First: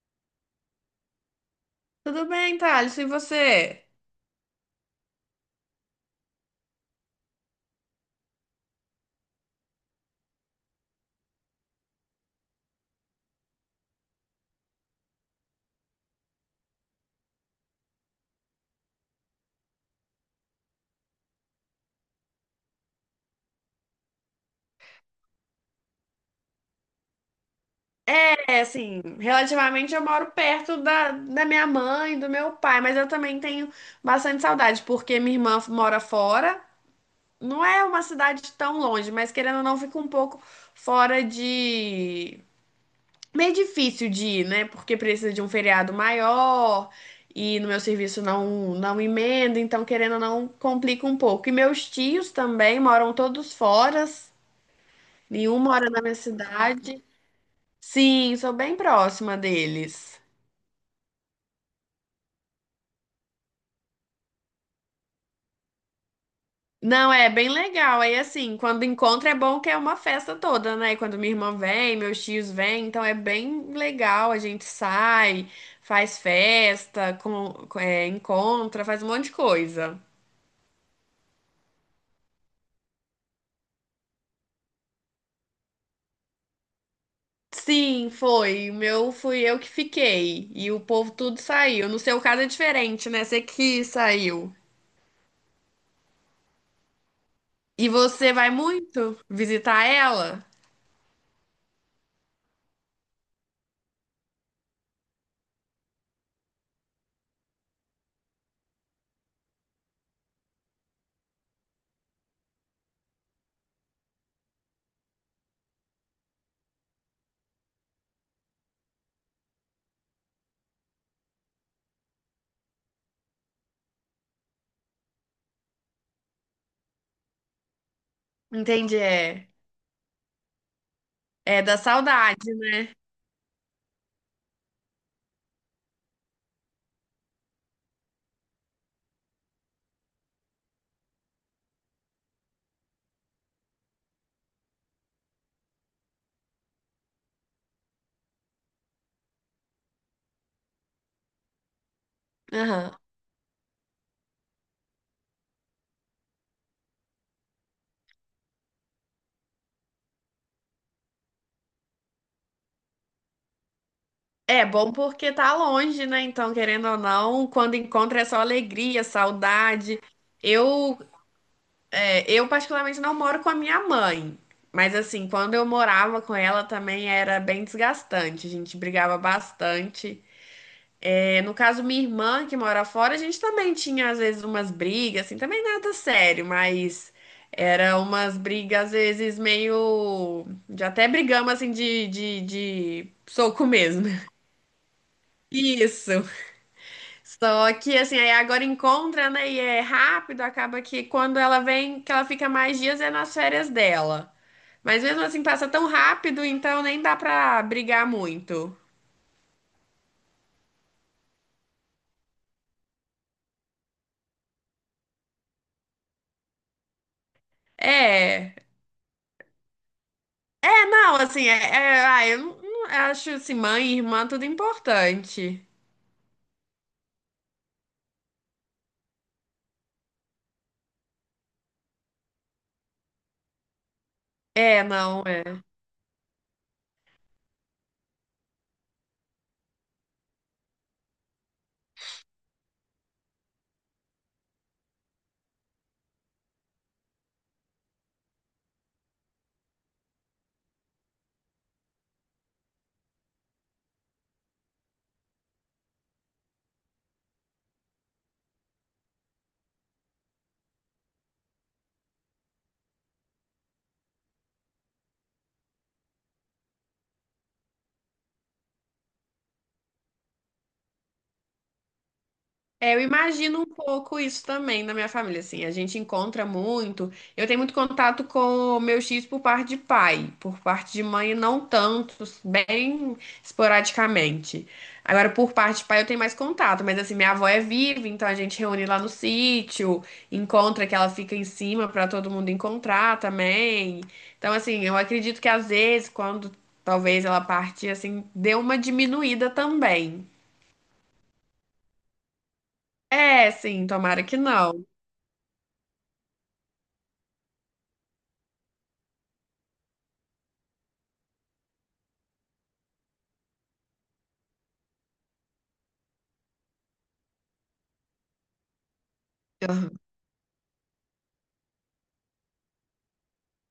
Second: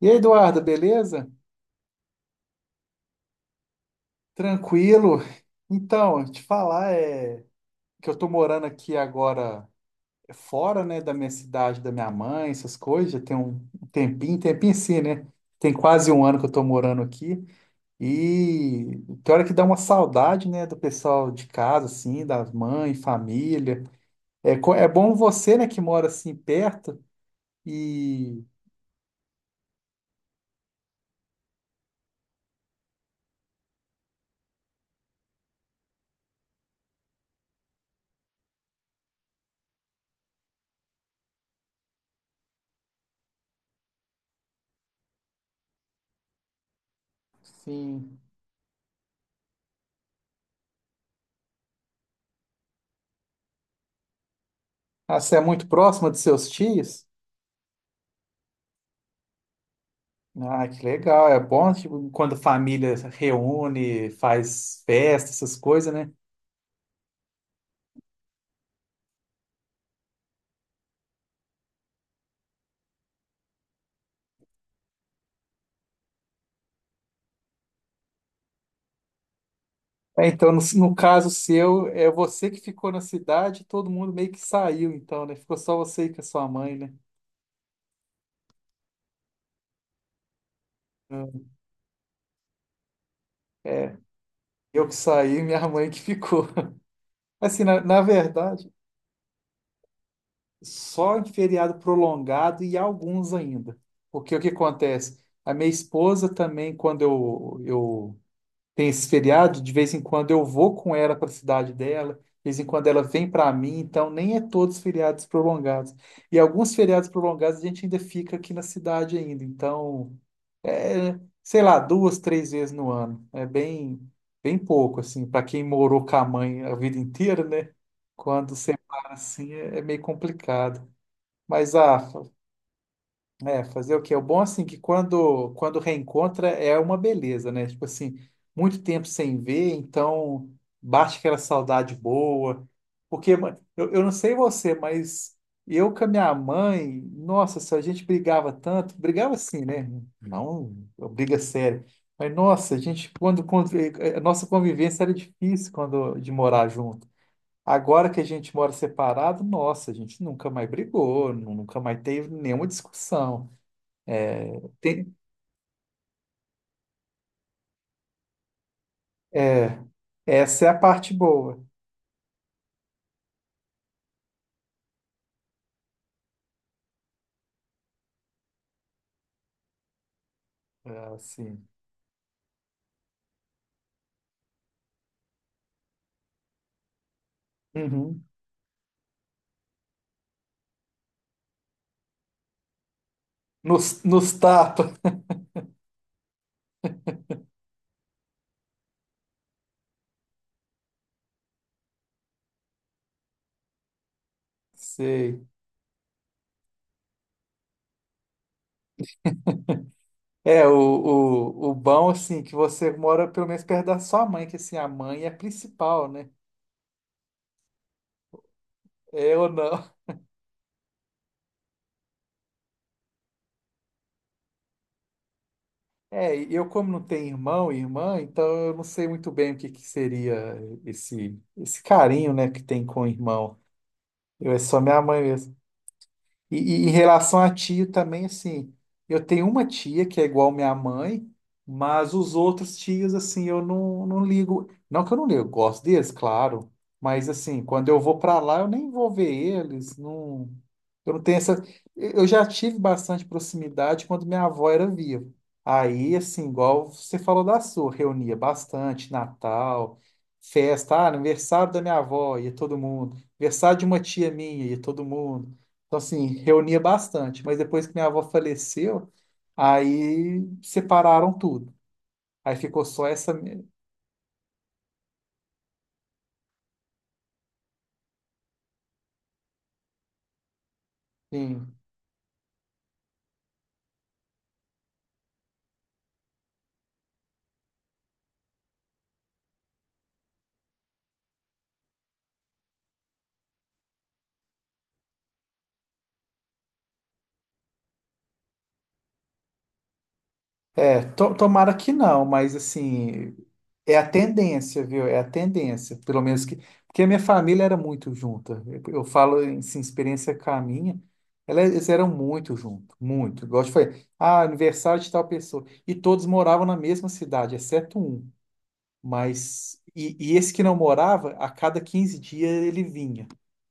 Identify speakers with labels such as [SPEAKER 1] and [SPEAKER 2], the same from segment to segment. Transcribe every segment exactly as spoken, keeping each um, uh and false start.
[SPEAKER 1] E aí, Eduardo, beleza?
[SPEAKER 2] Tudo bem, Thales, e você?
[SPEAKER 1] Tranquilo? Então, te falar é que eu tô morando aqui agora fora, né, da minha cidade, da minha mãe, essas coisas, já tem um tempinho, tempinho sim, né? Tem quase um ano que eu tô morando aqui e tem hora que dá uma saudade, né, do pessoal de casa, assim, da mãe, família. É, co- é bom você, né, que mora assim perto e,
[SPEAKER 2] É, assim, relativamente eu moro perto da, da minha mãe, e do meu pai, mas eu também tenho bastante saudade, porque minha irmã mora fora. Não é uma cidade tão longe, mas querendo ou não, fica um pouco fora de. Meio difícil de ir, né? Porque precisa de um feriado maior e no meu
[SPEAKER 1] sim.
[SPEAKER 2] serviço não, não emenda, então querendo ou não, complica um pouco. E meus tios também moram todos fora,
[SPEAKER 1] Ah, você é
[SPEAKER 2] nenhum
[SPEAKER 1] muito
[SPEAKER 2] mora na
[SPEAKER 1] próxima
[SPEAKER 2] minha
[SPEAKER 1] dos seus
[SPEAKER 2] cidade.
[SPEAKER 1] tios?
[SPEAKER 2] Sim, sou bem próxima deles.
[SPEAKER 1] Ah, que legal. É bom, tipo, quando família reúne, faz festa, essas coisas, né?
[SPEAKER 2] Não, é bem legal. Aí, assim, quando encontra é bom que é uma festa toda, né? Quando minha irmã vem, meus tios vêm, então é bem legal. A gente sai, faz festa, com, com- é, encontra, faz um monte de coisa.
[SPEAKER 1] É, então, no, no caso seu, é você que ficou na cidade, todo mundo meio que saiu, então, né? Ficou só você e com a sua mãe, né?
[SPEAKER 2] Sim, foi. O meu fui eu que fiquei. E o povo tudo saiu. No seu caso é diferente, né? Você que
[SPEAKER 1] É,
[SPEAKER 2] saiu.
[SPEAKER 1] eu que saí, minha mãe que ficou. Assim, na,
[SPEAKER 2] E
[SPEAKER 1] na
[SPEAKER 2] você vai
[SPEAKER 1] verdade,
[SPEAKER 2] muito visitar ela?
[SPEAKER 1] só em feriado prolongado e alguns ainda. Porque o que acontece? A minha esposa também, quando eu, eu tem esse feriado, de vez em quando eu vou com ela para a cidade dela, de vez em quando ela vem para mim, então nem é todos feriados prolongados. E alguns feriados prolongados a gente ainda fica aqui na cidade ainda, então é, sei lá, duas, três vezes no ano. É bem bem pouco assim, para quem morou com a mãe a vida inteira, né? Quando
[SPEAKER 2] Entendi,
[SPEAKER 1] separa
[SPEAKER 2] é.
[SPEAKER 1] assim é, é meio complicado.
[SPEAKER 2] É
[SPEAKER 1] Mas
[SPEAKER 2] da
[SPEAKER 1] ah,
[SPEAKER 2] saudade, né?
[SPEAKER 1] é, fazer o quê? O bom, assim, que quando, quando reencontra é uma beleza, né? Tipo assim, muito tempo sem ver, então bate aquela saudade boa. Porque ma- eu, eu não sei você, mas eu com a minha mãe, nossa, se a gente brigava tanto, brigava assim, né? Não, briga séria. Mas, nossa, a
[SPEAKER 2] Aham.
[SPEAKER 1] gente, quando, quando, eh, eh, a nossa convivência era difícil quando de morar junto. Agora que a gente mora separado, nossa, a gente nunca mais brigou, nu- nunca mais teve nenhuma discussão.
[SPEAKER 2] É bom
[SPEAKER 1] Tem-
[SPEAKER 2] porque tá longe, né? Então, querendo ou não, quando encontra é só alegria,
[SPEAKER 1] é,
[SPEAKER 2] saudade.
[SPEAKER 1] essa é a
[SPEAKER 2] Eu,
[SPEAKER 1] parte boa.
[SPEAKER 2] é, eu particularmente não moro com a minha mãe, mas assim, quando eu morava com ela também era bem desgastante. A gente brigava bastante.
[SPEAKER 1] É,
[SPEAKER 2] É, no
[SPEAKER 1] assim.
[SPEAKER 2] caso, minha irmã que mora fora, a gente também tinha às vezes umas brigas, assim, também nada sério, mas era
[SPEAKER 1] Uhum.
[SPEAKER 2] umas brigas às vezes meio, já até brigamos assim de, de, de soco
[SPEAKER 1] Nos,
[SPEAKER 2] mesmo.
[SPEAKER 1] nos tapa.
[SPEAKER 2] Isso. Só que assim, aí agora encontra, né? E é rápido, acaba que quando ela vem, que ela fica mais dias é nas férias dela. Mas mesmo
[SPEAKER 1] Sei.
[SPEAKER 2] assim passa tão rápido, então nem dá pra brigar muito.
[SPEAKER 1] É, o, o, o bom, assim, que você mora pelo menos perto da sua mãe, que assim, a mãe é a principal, né?
[SPEAKER 2] É.
[SPEAKER 1] É ou não?
[SPEAKER 2] É, não, assim, é, é- ah, eu não, não- acho assim, mãe e irmã tudo importante.
[SPEAKER 1] É, e eu como não tenho irmão e irmã, então eu não sei muito bem o que que seria esse, esse carinho, né, que tem com o irmão. Eu é só
[SPEAKER 2] É,
[SPEAKER 1] minha mãe
[SPEAKER 2] não.
[SPEAKER 1] mesmo.
[SPEAKER 2] É.
[SPEAKER 1] E, e em relação a tio também, assim, eu tenho uma tia que é igual minha mãe, mas os outros tios, assim, eu não, não ligo. Não que eu não ligo, eu gosto deles, claro, mas, assim, quando eu vou para lá, eu nem vou ver eles, não, eu não tenho essa. Eu já tive bastante proximidade quando minha avó era viva. Aí, assim, igual você falou da sua, reunia bastante, Natal, festa, ah, aniversário da minha avó, ia todo mundo, aniversário de uma tia minha, ia todo mundo. Então, assim, reunia bastante, mas depois que minha avó faleceu, aí separaram tudo. Aí ficou
[SPEAKER 2] É, eu
[SPEAKER 1] só essa.
[SPEAKER 2] imagino
[SPEAKER 1] Me-
[SPEAKER 2] um pouco isso também na minha família, assim, a gente encontra muito. Eu tenho muito contato com meus tios por parte de pai, por parte de mãe
[SPEAKER 1] assim,
[SPEAKER 2] não tanto, bem esporadicamente. Agora, por parte de pai eu tenho mais contato, mas assim, minha avó é viva, então a gente reúne lá no sítio, encontra que ela fica em cima para todo mundo encontrar também. Então, assim, eu acredito que às vezes, quando talvez ela partir, assim, deu uma diminuída também.
[SPEAKER 1] é, to- tomara que não, mas assim,
[SPEAKER 2] É, sim,
[SPEAKER 1] é a
[SPEAKER 2] tomara que
[SPEAKER 1] tendência,
[SPEAKER 2] não.
[SPEAKER 1] viu? É a tendência, pelo menos que. Porque a minha família era muito junta. Eu, eu falo em assim, experiência com a minha, ela- eles eram muito juntos, muito. Igual eu te falei, ah, aniversário de tal pessoa. E todos moravam na mesma cidade, exceto um. Mas, e, e esse que não morava, a cada quinze dias ele vinha.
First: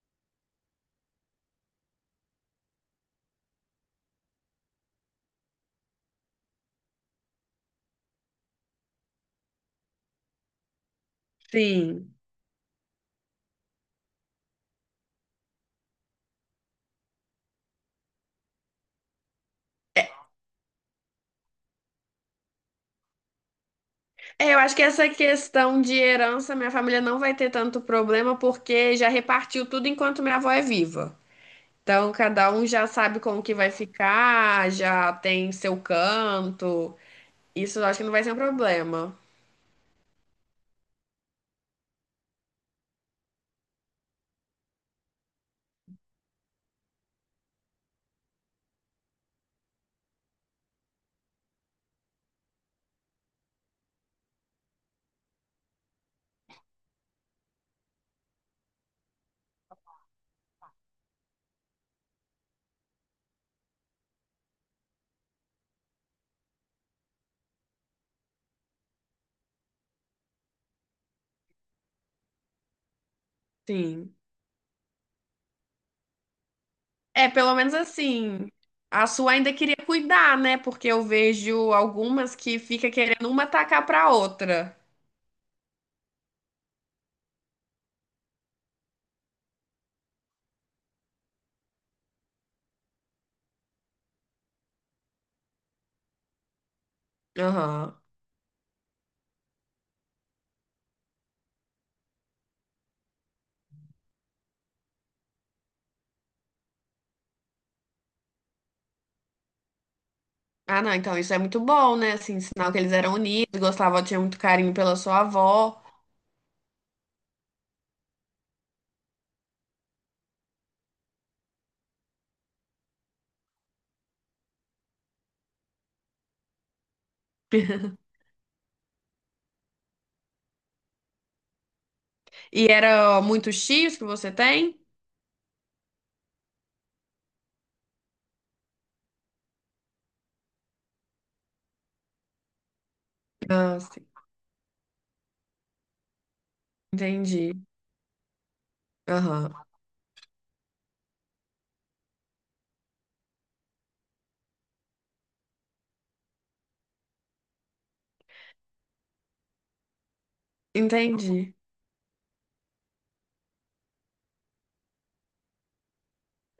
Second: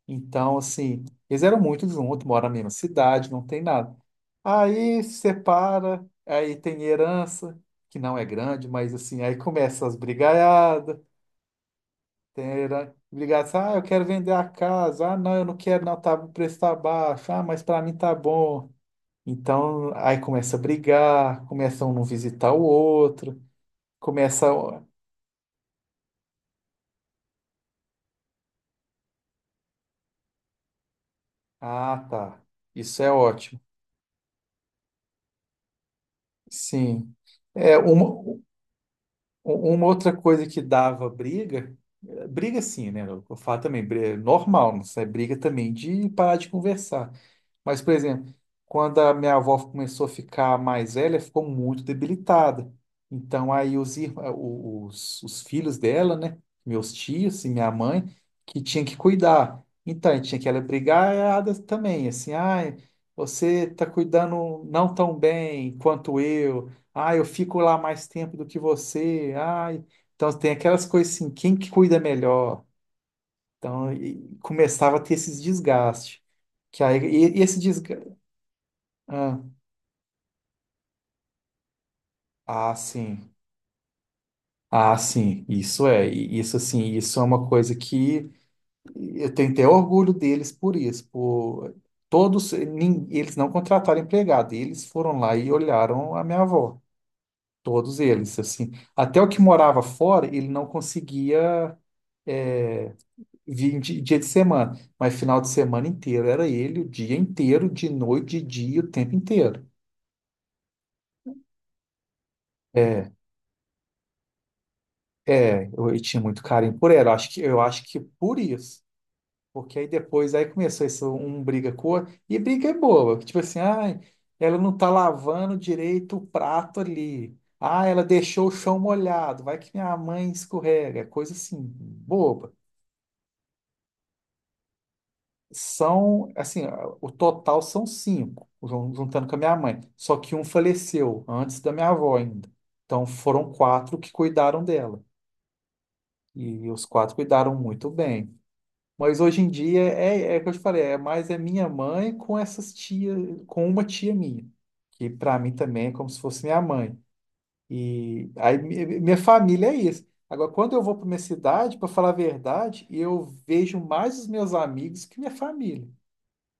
[SPEAKER 1] Então, assim, eles eram muito juntos, moram na mesma cidade, não tem nada. Aí se separa, aí tem herança, que não é grande, mas assim, aí começa as brigaiadas,
[SPEAKER 2] Sim.
[SPEAKER 1] tem herança, brigada, assim, ah, eu quero vender a casa, ah, não, eu não quero, não, tá, o preço tá baixo, ah, mas para mim tá bom. Então, aí começa a brigar, começa um não visitar o outro, começa.
[SPEAKER 2] É, eu acho que essa questão de herança, minha família não vai ter tanto problema porque já repartiu tudo enquanto minha avó é viva.
[SPEAKER 1] Ah,
[SPEAKER 2] Então,
[SPEAKER 1] tá.
[SPEAKER 2] cada um já
[SPEAKER 1] Isso é
[SPEAKER 2] sabe como que
[SPEAKER 1] ótimo.
[SPEAKER 2] vai ficar, já tem seu canto.
[SPEAKER 1] Sim. É
[SPEAKER 2] Isso eu acho que não vai ser um
[SPEAKER 1] uma,
[SPEAKER 2] problema.
[SPEAKER 1] uma outra coisa que dava briga, eh, briga sim, né? Eu falo também, bri- é normal, não é briga também de parar de conversar. Mas, por exemplo, quando a minha avó começou a ficar mais velha, ficou muito debilitada. Então, aí os, ir- eh, o- os, os filhos dela, né? Meus tios e minha mãe, que tinha que cuidar. Então, tinha que ela brigar ela também, assim, ai, você tá cuidando não tão bem quanto eu. Ah, eu fico lá mais tempo do que você. Ai, então tem aquelas coisas assim, quem que cuida melhor? Então,
[SPEAKER 2] Sim.
[SPEAKER 1] e- começava a ter esses desgastes que aí,
[SPEAKER 2] É,
[SPEAKER 1] e- e
[SPEAKER 2] pelo
[SPEAKER 1] esse
[SPEAKER 2] menos assim. A sua
[SPEAKER 1] ah,
[SPEAKER 2] ainda queria cuidar, né? Porque eu vejo algumas que
[SPEAKER 1] ah,
[SPEAKER 2] fica querendo
[SPEAKER 1] sim.
[SPEAKER 2] uma atacar pra outra.
[SPEAKER 1] Ah, sim. Isso é. E isso, assim, isso é uma coisa que eu tenho até orgulho deles por isso, por todos, nin- eles não contrataram empregado, eles foram lá e olharam a minha avó. Todos
[SPEAKER 2] Aham.
[SPEAKER 1] eles, assim. Até o que morava fora, ele não conseguia é, vir de- dia de semana, mas final de semana inteiro era ele, o dia inteiro, de noite, de dia, o tempo inteiro.
[SPEAKER 2] Ah, não, então isso é muito bom, né? Assim, sinal que eles
[SPEAKER 1] É,
[SPEAKER 2] eram unidos, gostavam, tinha muito carinho pela sua
[SPEAKER 1] é,
[SPEAKER 2] avó.
[SPEAKER 1] eu, eu tinha muito carinho por ela. Acho que, eu acho que por isso. Porque aí depois, aí começou isso, um um briga com o outro, e briga é boa, que tipo assim, ai, ela não tá lavando direito o prato ali. Ah, ela deixou o chão molhado, vai que minha mãe escorrega. É coisa assim, boba.
[SPEAKER 2] E era muitos tios que você tem?
[SPEAKER 1] São, assim, o total são cinco, jun- juntando com a minha mãe. Só que um faleceu antes da minha avó ainda. Então foram
[SPEAKER 2] Ah,
[SPEAKER 1] quatro
[SPEAKER 2] sim.
[SPEAKER 1] que cuidaram dela. E os quatro
[SPEAKER 2] Entendi.
[SPEAKER 1] cuidaram muito bem. Mas hoje em
[SPEAKER 2] Aham.
[SPEAKER 1] dia é, é é o que eu te falei, é mais é minha mãe com essas tias, com uma tia minha, que para mim também é como se fosse minha mãe. E aí mi- minha família é isso. Agora, quando eu vou para minha
[SPEAKER 2] Entendi.
[SPEAKER 1] cidade, para falar a verdade, eu vejo mais os meus amigos que minha família.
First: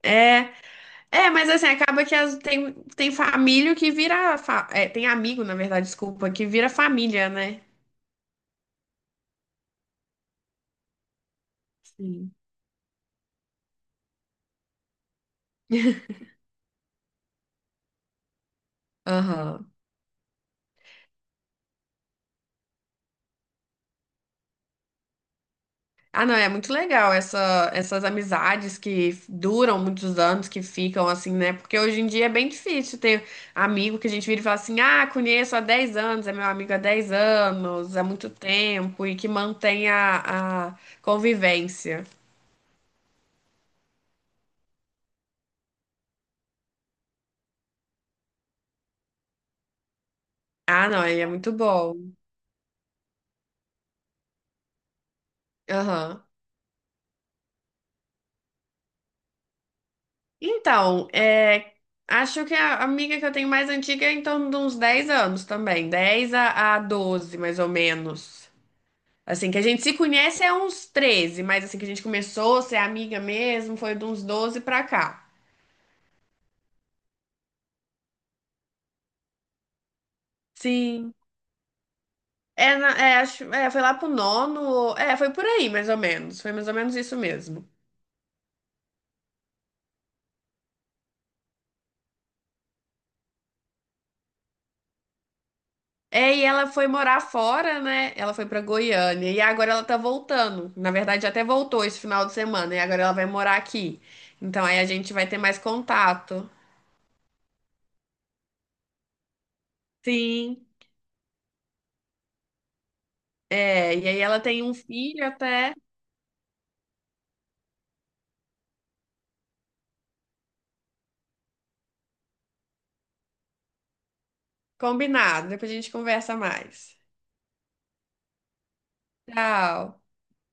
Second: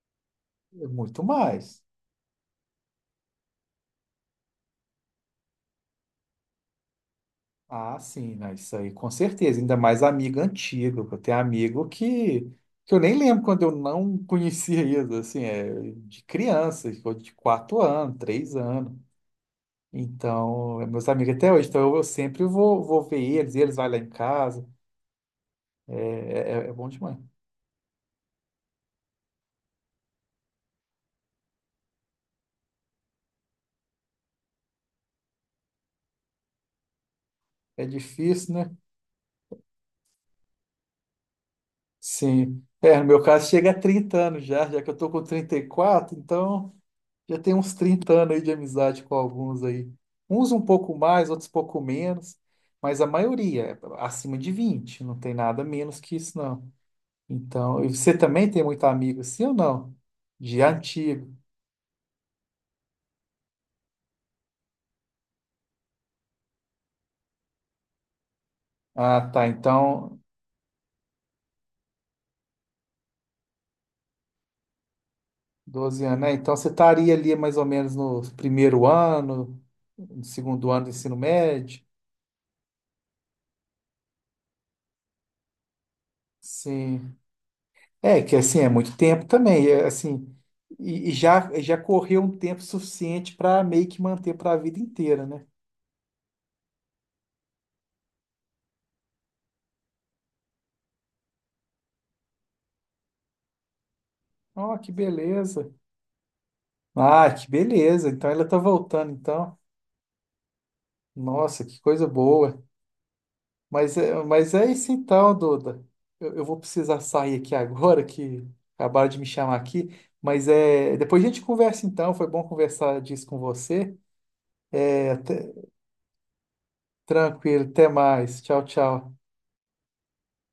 [SPEAKER 2] É,
[SPEAKER 1] É muito
[SPEAKER 2] é, mas assim,
[SPEAKER 1] mais.
[SPEAKER 2] acaba que as- tem, tem família que vira. fa- é, tem amigo, na verdade, desculpa, que vira família, né?
[SPEAKER 1] Ah, sim, né? Isso aí, com certeza. Ainda mais amigo antigo, que eu tenho amigo
[SPEAKER 2] Sim.
[SPEAKER 1] que, que eu nem lembro quando eu não conhecia isso, assim, é, de criança, de quatro anos, três anos.
[SPEAKER 2] Aham.
[SPEAKER 1] Então, é meus amigos até hoje, então eu, eu sempre vou, vou ver eles, eles vão lá em casa, é,
[SPEAKER 2] Ah, não, é
[SPEAKER 1] é, é é
[SPEAKER 2] muito
[SPEAKER 1] bom
[SPEAKER 2] legal
[SPEAKER 1] demais.
[SPEAKER 2] essa, essas amizades que duram muitos anos, que ficam assim, né? Porque hoje em dia é bem difícil ter amigo que a gente vira e fala assim: ah, conheço há dez anos, é meu amigo há dez
[SPEAKER 1] É
[SPEAKER 2] anos, há muito
[SPEAKER 1] difícil, né?
[SPEAKER 2] tempo, e que mantém a, a convivência.
[SPEAKER 1] Sim. É, no meu caso chega a trinta anos já, já que eu tô com trinta e quatro então já tem uns trinta anos aí de amizade com alguns aí. Uns um
[SPEAKER 2] Ah,
[SPEAKER 1] pouco
[SPEAKER 2] não, aí é
[SPEAKER 1] mais, outros um
[SPEAKER 2] muito
[SPEAKER 1] pouco
[SPEAKER 2] bom.
[SPEAKER 1] menos, mas a maioria é acima de vinte não tem nada menos que
[SPEAKER 2] Aham.
[SPEAKER 1] isso não. Então, e você também tem muito amigo assim ou não? De
[SPEAKER 2] Então,
[SPEAKER 1] antigo.
[SPEAKER 2] é, acho que a amiga que eu tenho mais antiga é em torno de uns dez anos também, dez a, a doze, mais ou menos.
[SPEAKER 1] Ah, tá,
[SPEAKER 2] Assim, que a gente se
[SPEAKER 1] então...
[SPEAKER 2] conhece é uns treze mas assim que a gente começou a ser amiga mesmo, foi de uns doze pra cá.
[SPEAKER 1] doze anos, né? Então você estaria ali mais ou menos no primeiro ano, no segundo ano do
[SPEAKER 2] Sim.
[SPEAKER 1] ensino médio.
[SPEAKER 2] É, na- é, acho, é, foi lá pro nono, ou- é, foi por aí mais ou menos, foi mais ou menos
[SPEAKER 1] Sim.
[SPEAKER 2] isso mesmo.
[SPEAKER 1] É, que assim, é muito tempo também, é, assim, e, e já, já correu um tempo suficiente para meio que manter para a vida inteira, né?
[SPEAKER 2] É, e ela foi morar fora, né? Ela foi pra Goiânia e agora ela tá voltando. Na verdade, até voltou esse final de semana e agora ela vai morar aqui. Então
[SPEAKER 1] Ó,
[SPEAKER 2] aí a
[SPEAKER 1] que
[SPEAKER 2] gente vai ter mais
[SPEAKER 1] beleza.
[SPEAKER 2] contato.
[SPEAKER 1] Ah, que beleza. Então ela tá voltando, então.
[SPEAKER 2] Sim.
[SPEAKER 1] Nossa, que coisa boa.
[SPEAKER 2] É,
[SPEAKER 1] Mas
[SPEAKER 2] e aí
[SPEAKER 1] é,
[SPEAKER 2] ela
[SPEAKER 1] mas
[SPEAKER 2] tem
[SPEAKER 1] é
[SPEAKER 2] um
[SPEAKER 1] isso
[SPEAKER 2] filho
[SPEAKER 1] então,
[SPEAKER 2] até
[SPEAKER 1] Duda. Eu, eu vou precisar sair aqui agora, que acabaram de me chamar aqui. Mas é, depois a gente conversa então. Foi bom conversar disso com você. é
[SPEAKER 2] combinado,
[SPEAKER 1] até-
[SPEAKER 2] depois a gente conversa mais.
[SPEAKER 1] Tranquilo, até mais. Tchau, tchau.
[SPEAKER 2] Tchau.